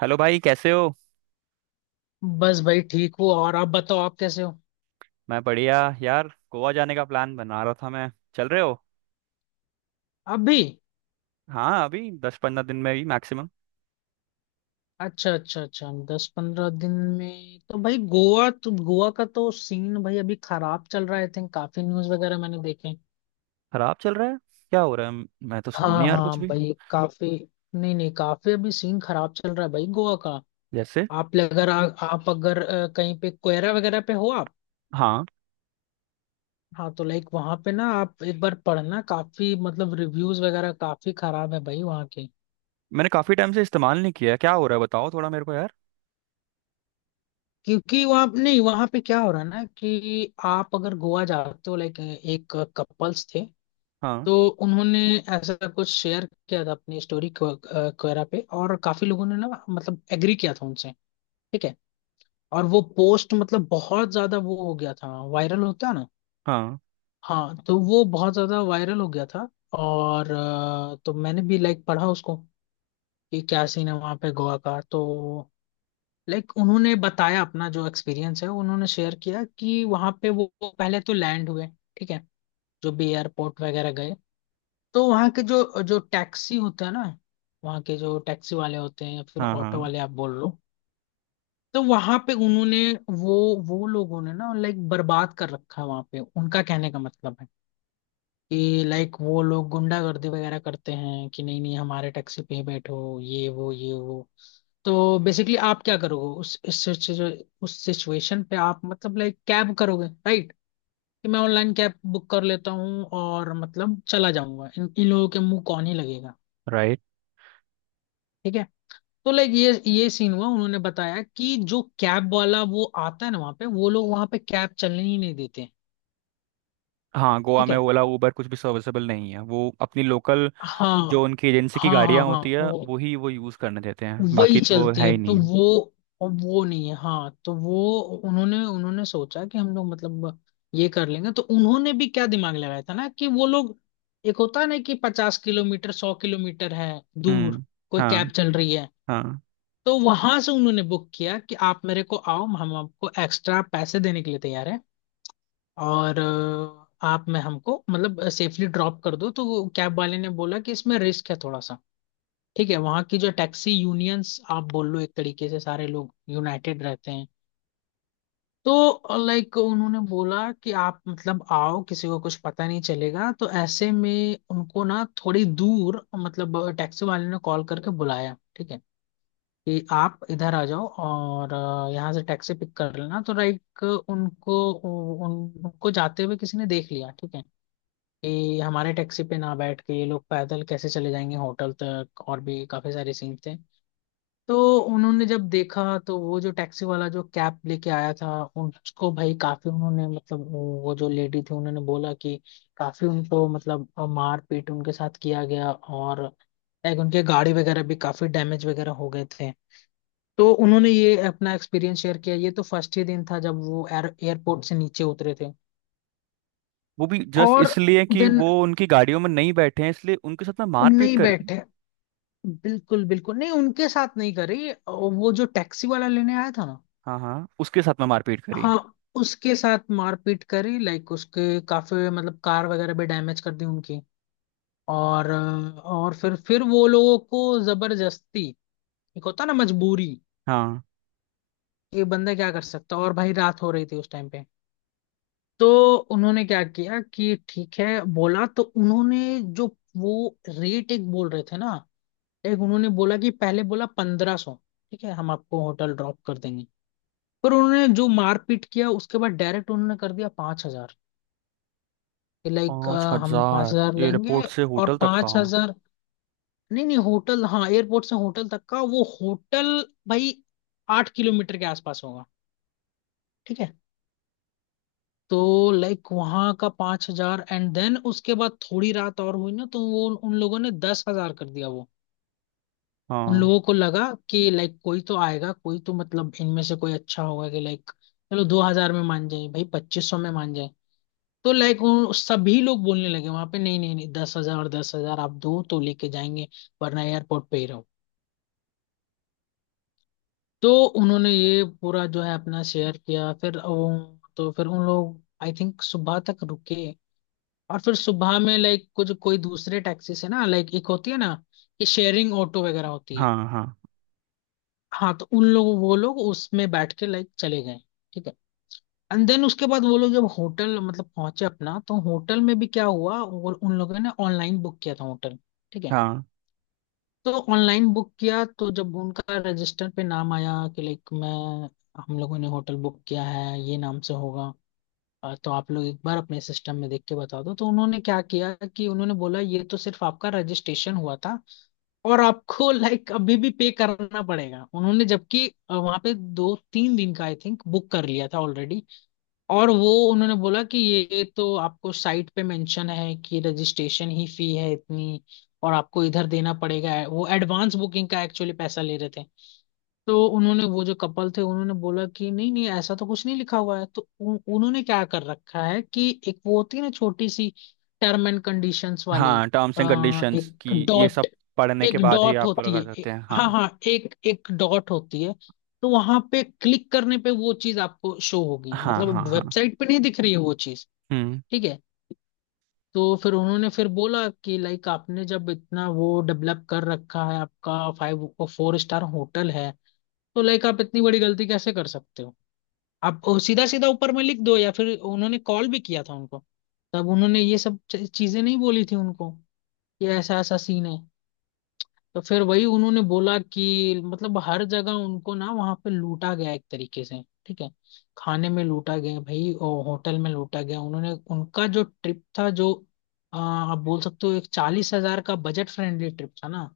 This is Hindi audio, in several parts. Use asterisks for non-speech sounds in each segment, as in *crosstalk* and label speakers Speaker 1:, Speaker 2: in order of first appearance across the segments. Speaker 1: हेलो भाई, कैसे हो।
Speaker 2: बस भाई ठीक हूँ। और आप बताओ आप कैसे हो?
Speaker 1: मैं बढ़िया। यार गोवा जाने का प्लान बना रहा था मैं। चल रहे हो।
Speaker 2: अभी?
Speaker 1: हाँ अभी 10-15 दिन में ही मैक्सिमम।
Speaker 2: अच्छा अच्छा अच्छा, दस पंद्रह दिन में। तो भाई गोवा, तो गोवा का तो सीन भाई अभी खराब चल रहा है। आई थिंक काफी न्यूज वगैरह मैंने देखे।
Speaker 1: खराब चल रहा है। क्या हो रहा है, मैं तो सुना
Speaker 2: हाँ
Speaker 1: नहीं यार
Speaker 2: हाँ
Speaker 1: कुछ भी।
Speaker 2: भाई, काफी। नहीं नहीं, काफी अभी सीन खराब चल रहा है भाई गोवा का।
Speaker 1: जैसे।
Speaker 2: आप अगर आ, आप अगर कहीं पे कोयरा वगैरह पे हो आप?
Speaker 1: हाँ
Speaker 2: हाँ, तो लाइक वहां पे ना आप एक बार पढ़ना, काफी मतलब रिव्यूज वगैरह काफी खराब है भाई वहाँ के।
Speaker 1: मैंने काफी टाइम से इस्तेमाल नहीं किया, क्या हो रहा है बताओ थोड़ा मेरे को यार।
Speaker 2: क्योंकि वहाँ नहीं, वहाँ पे क्या हो रहा है ना, कि आप अगर गोवा जाते हो, लाइक एक कपल्स थे
Speaker 1: हाँ,
Speaker 2: तो उन्होंने ऐसा कुछ शेयर किया था अपनी स्टोरी वगैरह पे, और काफी लोगों ने ना मतलब एग्री किया था उनसे। ठीक है। और वो पोस्ट मतलब बहुत ज्यादा वो हो गया था, वायरल होता है ना।
Speaker 1: हाँ,
Speaker 2: हाँ, तो वो बहुत ज्यादा वायरल हो गया था। और तो मैंने भी लाइक पढ़ा उसको, कि क्या सीन है वहाँ पे गोवा का। तो लाइक उन्होंने बताया अपना जो एक्सपीरियंस है, उन्होंने शेयर किया कि वहां पे वो पहले तो लैंड हुए। ठीक है। जो भी एयरपोर्ट वगैरह गए, तो वहाँ के जो जो टैक्सी होता है ना, वहाँ के जो टैक्सी वाले होते हैं या फिर
Speaker 1: हाँ,
Speaker 2: ऑटो
Speaker 1: हाँ।
Speaker 2: वाले आप बोल लो। तो वहां पे उन्होंने वो वो लोगों ने ना लाइक बर्बाद कर रखा है वहां पे उनका। कहने का मतलब है कि लाइक वो लोग गुंडागर्दी वगैरह करते हैं, कि नहीं नहीं हमारे टैक्सी पे ही बैठो, ये वो ये वो। तो बेसिकली आप क्या करोगे उस इस उस सिचुएशन पे, आप मतलब लाइक कैब करोगे राइट? कि मैं ऑनलाइन कैब बुक कर लेता हूँ और मतलब चला जाऊंगा, इन इन लोगों के मुंह कौन ही लगेगा।
Speaker 1: राइट।
Speaker 2: ठीक है। तो लाइक ये सीन हुआ, उन्होंने बताया कि जो कैब वाला वो आता है ना वहां पे, वो लोग वहां पे कैब चलने ही नहीं देते।
Speaker 1: हाँ गोवा
Speaker 2: ठीक
Speaker 1: में
Speaker 2: है।
Speaker 1: ओला उबर कुछ भी सर्विसेबल नहीं है, वो अपनी लोकल, जो
Speaker 2: हाँ
Speaker 1: उनकी एजेंसी की
Speaker 2: हाँ हाँ
Speaker 1: गाड़ियाँ
Speaker 2: हाँ,
Speaker 1: होती है
Speaker 2: वो
Speaker 1: वो ही वो यूज़ करने देते हैं,
Speaker 2: वही
Speaker 1: बाकी तो
Speaker 2: चलती
Speaker 1: है
Speaker 2: है
Speaker 1: ही
Speaker 2: तो
Speaker 1: नहीं।
Speaker 2: वो। और वो नहीं है, हाँ। तो वो उन्होंने उन्होंने सोचा कि हम लोग मतलब ये कर लेंगे। तो उन्होंने भी क्या दिमाग लगाया था ना, कि वो लोग, एक होता है ना कि 50 किलोमीटर 100 किलोमीटर है दूर
Speaker 1: हम्म।
Speaker 2: कोई कैब
Speaker 1: हाँ
Speaker 2: चल रही है।
Speaker 1: हाँ
Speaker 2: तो वहां से उन्होंने बुक किया कि आप मेरे को आओ, हम आपको एक्स्ट्रा पैसे देने के लिए तैयार है। और आप में हमको मतलब सेफली ड्रॉप कर दो। तो वो कैब वाले ने बोला कि इसमें रिस्क है थोड़ा सा। ठीक है। वहाँ की जो टैक्सी यूनियंस आप बोल लो, एक तरीके से सारे लोग यूनाइटेड रहते हैं। तो लाइक उन्होंने बोला कि आप मतलब आओ, किसी को कुछ पता नहीं चलेगा। तो ऐसे में उनको ना थोड़ी दूर मतलब टैक्सी वाले ने कॉल करके बुलाया। ठीक है। कि आप इधर आ जाओ और यहाँ से टैक्सी पिक कर लेना। तो लाइक उनको उनको जाते हुए किसी ने देख लिया। ठीक है। कि हमारे टैक्सी पे ना बैठ के ये लोग पैदल कैसे चले जाएंगे होटल तक, और भी काफी सारे सीन थे। तो उन्होंने जब देखा, तो वो जो टैक्सी वाला जो कैब लेके आया था उसको भाई काफी, उन्होंने मतलब वो जो लेडी थी उन्होंने बोला कि काफी उनको मतलब मार पीट उनके साथ किया गया। और लाइक उनके गाड़ी वगैरह भी काफी डैमेज वगैरह हो गए थे। तो उन्होंने ये अपना एक्सपीरियंस शेयर किया। ये तो फर्स्ट ही दिन था जब वो एयरपोर्ट से नीचे उतरे थे।
Speaker 1: वो भी जस्ट
Speaker 2: और
Speaker 1: इसलिए कि
Speaker 2: दिन
Speaker 1: वो उनकी गाड़ियों में नहीं बैठे हैं इसलिए उनके साथ में मारपीट
Speaker 2: नहीं
Speaker 1: करी।
Speaker 2: बैठे। बिल्कुल बिल्कुल नहीं, उनके साथ नहीं करे। वो जो टैक्सी वाला लेने आया था ना।
Speaker 1: हाँ हाँ उसके साथ में मारपीट करी।
Speaker 2: हाँ। उसके साथ मारपीट करी, लाइक उसके काफी मतलब कार वगैरह भी डैमेज कर दी उनकी। और फिर वो लोगों को जबरदस्ती। एक होता ना मजबूरी,
Speaker 1: हाँ
Speaker 2: ये बंदा क्या कर सकता, और भाई रात हो रही थी उस टाइम पे। तो उन्होंने क्या किया कि ठीक है बोला, तो उन्होंने जो वो रेट एक बोल रहे थे ना, एक उन्होंने बोला कि पहले बोला 1,500। ठीक है, हम आपको होटल ड्रॉप कर देंगे। पर उन्होंने जो मारपीट किया उसके बाद डायरेक्ट उन्होंने कर दिया 5,000। कि लाइक
Speaker 1: पाँच
Speaker 2: हम पांच
Speaker 1: हजार
Speaker 2: हजार लेंगे।
Speaker 1: एयरपोर्ट से
Speaker 2: और
Speaker 1: होटल तक का।
Speaker 2: 5,000, नहीं नहीं होटल, हाँ एयरपोर्ट से होटल तक का। वो होटल भाई 8 किलोमीटर के आसपास होगा। ठीक है। तो लाइक वहाँ का 5,000, एंड देन उसके बाद थोड़ी रात और हुई ना, तो वो उन लोगों ने 10,000 कर दिया वो। उन
Speaker 1: हाँ,
Speaker 2: लोगों को लगा कि लाइक कोई तो आएगा, कोई तो मतलब इनमें से कोई अच्छा होगा, कि लाइक चलो 2,000 में मान जाए भाई, 2,500 में मान जाए। तो लाइक वो सभी लोग बोलने लगे वहां पे, नहीं नहीं नहीं, 10,000, और 10,000 आप दो तो लेके जाएंगे वरना एयरपोर्ट पे ही रहो। तो उन्होंने ये पूरा जो है अपना शेयर किया। फिर वो, तो फिर उन लोग आई थिंक सुबह तक रुके। और फिर सुबह में लाइक कुछ कोई दूसरे टैक्सी से ना, लाइक एक होती है ना कि शेयरिंग ऑटो वगैरह होती है।
Speaker 1: हाँ, हाँ,
Speaker 2: हाँ, तो उन लोग वो लोग उसमें बैठ के लाइक चले गए। ठीक है। एंड देन उसके बाद वो लोग जब होटल मतलब पहुंचे अपना, तो होटल में भी क्या हुआ, वो उन लोगों ने ऑनलाइन बुक किया था होटल। ठीक है।
Speaker 1: हाँ,
Speaker 2: तो ऑनलाइन बुक किया, तो जब उनका रजिस्टर पे नाम आया कि लाइक मैं, हम लोगों ने होटल बुक किया है ये नाम से होगा। तो आप लोग एक बार अपने सिस्टम में देख के बता दो। तो उन्होंने क्या किया कि उन्होंने बोला ये तो सिर्फ आपका रजिस्ट्रेशन हुआ था, और आपको लाइक अभी भी पे करना पड़ेगा। उन्होंने, जबकि वहां पे दो तीन दिन का आई थिंक बुक कर लिया था ऑलरेडी। और वो उन्होंने बोला कि ये तो आपको साइट पे मेंशन है कि रजिस्ट्रेशन ही फी है इतनी, और आपको इधर देना पड़ेगा। वो एडवांस बुकिंग का एक्चुअली पैसा ले रहे थे। तो उन्होंने, वो जो कपल थे उन्होंने बोला कि नहीं नहीं, ऐसा तो कुछ नहीं लिखा हुआ है। तो उन्होंने क्या कर रखा है कि एक वो होती है ना छोटी सी, टर्म एंड कंडीशंस वाली।
Speaker 1: हाँ। टर्म्स एंड कंडीशंस
Speaker 2: एक
Speaker 1: की ये
Speaker 2: डॉट,
Speaker 1: सब पढ़ने के
Speaker 2: एक
Speaker 1: बाद ही
Speaker 2: डॉट
Speaker 1: आप पूरा
Speaker 2: होती
Speaker 1: कर
Speaker 2: है
Speaker 1: सकते हैं।
Speaker 2: हाँ
Speaker 1: हाँ,
Speaker 2: हाँ एक एक डॉट होती है। तो वहां पे क्लिक करने पे वो चीज आपको शो होगी,
Speaker 1: हाँ, हाँ,
Speaker 2: मतलब
Speaker 1: हाँ।
Speaker 2: वेबसाइट पे नहीं दिख रही है वो चीज।
Speaker 1: हम्म।
Speaker 2: ठीक है। तो फिर उन्होंने फिर बोला कि लाइक आपने जब इतना वो डेवलप कर रखा है आपका, फाइव फोर स्टार होटल है, तो लाइक आप इतनी बड़ी गलती कैसे कर सकते हो। आप सीधा सीधा ऊपर में लिख दो, या फिर उन्होंने कॉल भी किया था उनको, तब उन्होंने ये सब चीजें नहीं बोली थी उनको, कि ऐसा ऐसा सीन है। तो फिर वही उन्होंने बोला कि मतलब हर जगह उनको ना वहां पे लूटा गया एक तरीके से। ठीक है। खाने में लूटा गया भाई, और होटल में लूटा गया। उन्होंने, उनका जो ट्रिप था, जो आप बोल सकते हो एक 40,000 का बजट फ्रेंडली ट्रिप था ना,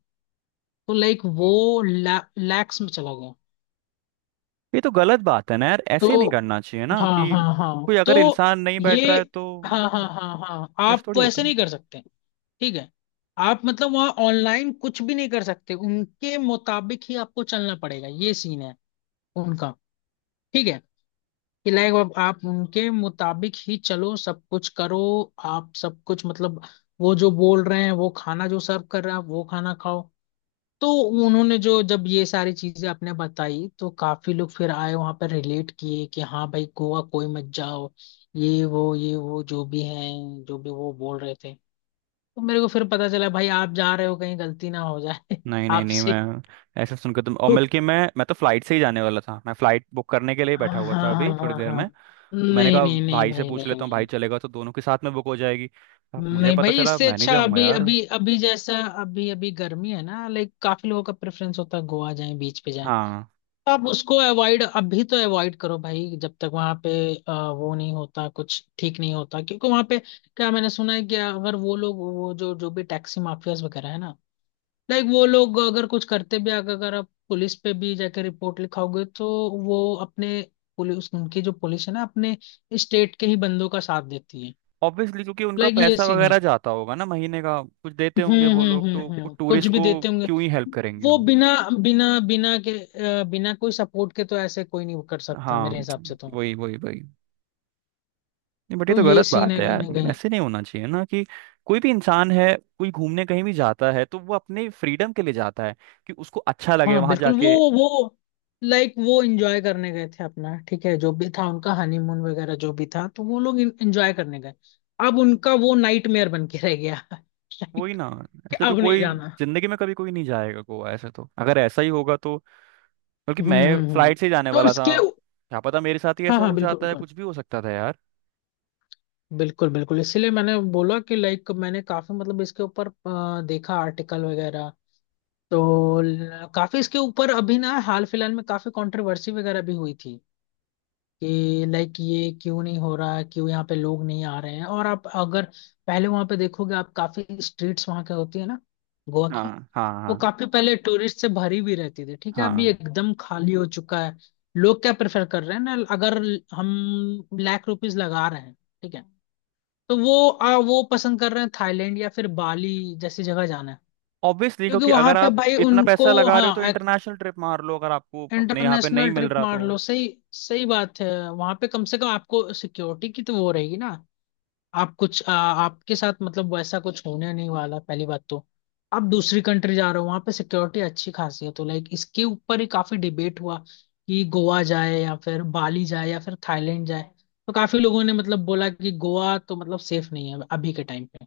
Speaker 2: तो लाइक वो लैक्स में चला गया।
Speaker 1: ये तो गलत बात है ना यार, ऐसे नहीं
Speaker 2: तो
Speaker 1: करना चाहिए ना
Speaker 2: हाँ
Speaker 1: कि
Speaker 2: हाँ हाँ।
Speaker 1: कोई
Speaker 2: तो
Speaker 1: अगर इंसान नहीं बैठ
Speaker 2: ये,
Speaker 1: रहा है तो।
Speaker 2: हाँ हाँ हाँ हाँ,
Speaker 1: ऐसा
Speaker 2: आप
Speaker 1: थोड़ी होता।
Speaker 2: वैसे नहीं कर सकते। ठीक है। आप मतलब वहाँ ऑनलाइन कुछ भी नहीं कर सकते, उनके मुताबिक ही आपको चलना पड़ेगा, ये सीन है उनका। ठीक है। कि लाइक आप उनके मुताबिक ही चलो, सब कुछ करो। आप सब कुछ मतलब वो जो बोल रहे हैं, वो खाना जो सर्व कर रहा है वो खाना खाओ। तो उन्होंने जो, जब ये सारी चीजें आपने बताई, तो काफी लोग फिर आए वहां पर, रिलेट किए कि हाँ भाई गोवा कोई मत जाओ। ये वो जो भी हैं जो भी वो बोल रहे थे। तो मेरे को फिर पता चला भाई आप जा रहे हो, कहीं गलती ना हो जाए
Speaker 1: नहीं
Speaker 2: *laughs*
Speaker 1: नहीं नहीं
Speaker 2: आपसे।
Speaker 1: मैं ऐसे सुनकर तुम, और
Speaker 2: तो
Speaker 1: बल्कि मैं तो फ्लाइट से ही जाने वाला था, मैं फ्लाइट बुक करने के लिए
Speaker 2: हाँ
Speaker 1: बैठा हुआ था अभी
Speaker 2: हाँ
Speaker 1: थोड़ी
Speaker 2: हाँ
Speaker 1: देर
Speaker 2: हाँ,
Speaker 1: में। मैंने
Speaker 2: नहीं
Speaker 1: कहा
Speaker 2: नहीं नहीं
Speaker 1: भाई से
Speaker 2: भाई,
Speaker 1: पूछ
Speaker 2: नहीं
Speaker 1: लेता हूँ, भाई
Speaker 2: नहीं।
Speaker 1: चलेगा तो दोनों के साथ में बुक हो जाएगी। अब मुझे
Speaker 2: नहीं
Speaker 1: पता
Speaker 2: भाई,
Speaker 1: चला,
Speaker 2: इससे
Speaker 1: मैं नहीं
Speaker 2: अच्छा
Speaker 1: जाऊंगा
Speaker 2: अभी
Speaker 1: यार।
Speaker 2: अभी अभी जैसा, अभी अभी गर्मी है ना, लाइक काफी लोगों का प्रेफरेंस होता है गोवा जाए बीच पे जाए।
Speaker 1: हाँ।
Speaker 2: तो आप उसको अवॉइड, अभी तो अवॉइड करो भाई, जब तक वहां पे वो नहीं होता, कुछ ठीक नहीं होता। क्योंकि वहां पे क्या मैंने सुना है, कि अगर वो लोग, वो जो जो भी टैक्सी माफियाज वगैरह है ना, लाइक वो लोग अगर कुछ करते भी, अगर अगर आप पुलिस पे भी जाके रिपोर्ट लिखाओगे, तो वो अपने, पुलिस उनकी जो पुलिस है ना, अपने स्टेट के ही बंदों का साथ देती है।
Speaker 1: ऑब्वियसली, क्योंकि उनका
Speaker 2: लाइक ये
Speaker 1: पैसा
Speaker 2: सीन है।
Speaker 1: वगैरह जाता होगा ना, महीने का कुछ देते होंगे वो लोग, तो वो
Speaker 2: कुछ
Speaker 1: टूरिस्ट
Speaker 2: भी
Speaker 1: को
Speaker 2: देते होंगे।
Speaker 1: क्यों ही हेल्प करेंगे
Speaker 2: वो
Speaker 1: वो।
Speaker 2: बिना बिना बिना के बिना कोई सपोर्ट के, तो ऐसे कोई नहीं कर सकता
Speaker 1: हाँ।
Speaker 2: मेरे हिसाब से तो।
Speaker 1: वही वही वही। नहीं बट ये
Speaker 2: तो
Speaker 1: तो
Speaker 2: ये
Speaker 1: गलत
Speaker 2: सीन
Speaker 1: बात
Speaker 2: है
Speaker 1: है
Speaker 2: कहीं
Speaker 1: यार,
Speaker 2: ना कहीं।
Speaker 1: ऐसे नहीं होना चाहिए ना कि कोई भी इंसान है, कोई घूमने कहीं भी जाता है तो वो अपने फ्रीडम के लिए जाता है, कि उसको अच्छा लगे
Speaker 2: हाँ
Speaker 1: वहां
Speaker 2: बिल्कुल, वो
Speaker 1: जाके।
Speaker 2: वो लाइक वो एंजॉय करने गए थे अपना। ठीक है। जो भी था उनका हनीमून वगैरह जो भी था, तो वो लोग एंजॉय करने गए। अब उनका वो नाइटमेयर बन के रह गया *laughs*
Speaker 1: वही
Speaker 2: लाइक
Speaker 1: ना।
Speaker 2: कि
Speaker 1: ऐसे तो
Speaker 2: अब नहीं
Speaker 1: कोई
Speaker 2: जाना।
Speaker 1: जिंदगी में कभी कोई नहीं जाएगा गोवा, ऐसे तो अगर ऐसा ही होगा तो। बल्कि
Speaker 2: हम्म
Speaker 1: मैं
Speaker 2: हम्म हम्म।
Speaker 1: फ्लाइट से ही जाने
Speaker 2: तो
Speaker 1: वाला था,
Speaker 2: इसके,
Speaker 1: क्या पता मेरे साथ ही
Speaker 2: हाँ
Speaker 1: ऐसा
Speaker 2: हाँ
Speaker 1: हो
Speaker 2: बिल्कुल
Speaker 1: जाता, है
Speaker 2: बिल्कुल।
Speaker 1: कुछ भी हो सकता था यार।
Speaker 2: बिल्कुल बिल्कुल इसीलिए मैंने बोला कि लाइक मैंने काफी मतलब इसके ऊपर देखा आर्टिकल वगैरह। तो काफी इसके ऊपर अभी ना हाल फिलहाल में काफी कंट्रोवर्सी वगैरह भी हुई थी, कि लाइक ये क्यों नहीं हो रहा है, क्यों यहाँ पे लोग नहीं आ रहे हैं। और आप अगर पहले वहां पे देखोगे आप, काफी स्ट्रीट्स वहां की होती है ना गोवा की,
Speaker 1: हाँ, हाँ,
Speaker 2: वो
Speaker 1: हाँ,
Speaker 2: काफी पहले टूरिस्ट से भरी भी रहती थी। ठीक है। अभी
Speaker 1: हाँ।
Speaker 2: एकदम खाली हो चुका है। लोग क्या प्रेफर कर रहे हैं ना, अगर हम लाख रुपीज लगा रहे हैं, ठीक है, तो वो वो पसंद कर रहे हैं थाईलैंड या फिर बाली जैसी जगह जाना है।
Speaker 1: ऑब्वियसली,
Speaker 2: क्योंकि
Speaker 1: क्योंकि
Speaker 2: वहां
Speaker 1: अगर
Speaker 2: पे
Speaker 1: आप
Speaker 2: भाई
Speaker 1: इतना
Speaker 2: उनको,
Speaker 1: पैसा लगा रहे हो तो
Speaker 2: हाँ
Speaker 1: इंटरनेशनल ट्रिप मार लो, अगर आपको अपने यहाँ पे नहीं
Speaker 2: इंटरनेशनल
Speaker 1: मिल
Speaker 2: ट्रिप
Speaker 1: रहा
Speaker 2: मार
Speaker 1: तो।
Speaker 2: लो, सही सही बात है। वहां पे कम से कम आपको सिक्योरिटी की तो वो रहेगी ना। आप कुछ आपके साथ मतलब वैसा कुछ होने नहीं वाला पहली बात तो। आप दूसरी कंट्री जा रहे हो, वहां पे सिक्योरिटी अच्छी खासी है। तो लाइक इसके ऊपर ही काफी डिबेट हुआ कि गोवा जाए या फिर बाली जाए या फिर थाईलैंड जाए। तो काफी लोगों ने मतलब बोला कि गोवा तो मतलब सेफ नहीं है अभी के टाइम पे।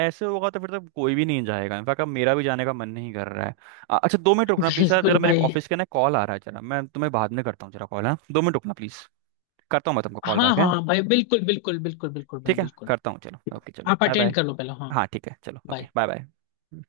Speaker 1: ऐसे होगा तो फिर तो कोई भी नहीं जाएगा, इनफैक्ट अब मेरा भी जाने का मन नहीं कर रहा है। अच्छा 2 मिनट
Speaker 2: *laughs*
Speaker 1: रुकना प्लीज सर,
Speaker 2: बिल्कुल
Speaker 1: जरा मेरे
Speaker 2: भाई।
Speaker 1: ऑफिस के ना कॉल आ रहा है, जरा मैं तुम्हें बाद में करता हूँ, जरा कॉल है, 2 मिनट रुकना प्लीज। करता हूँ मैं तुमको कॉल
Speaker 2: हाँ
Speaker 1: बैक है।
Speaker 2: हाँ भाई, बिल्कुल बिल्कुल बिल्कुल बिल्कुल भाई
Speaker 1: ठीक है,
Speaker 2: बिल्कुल।
Speaker 1: करता हूँ, चलो ओके, चलो
Speaker 2: आप
Speaker 1: बाय बाय।
Speaker 2: अटेंड कर लो पहले, हाँ।
Speaker 1: हाँ ठीक है, चलो ओके,
Speaker 2: bye.
Speaker 1: Bye bye.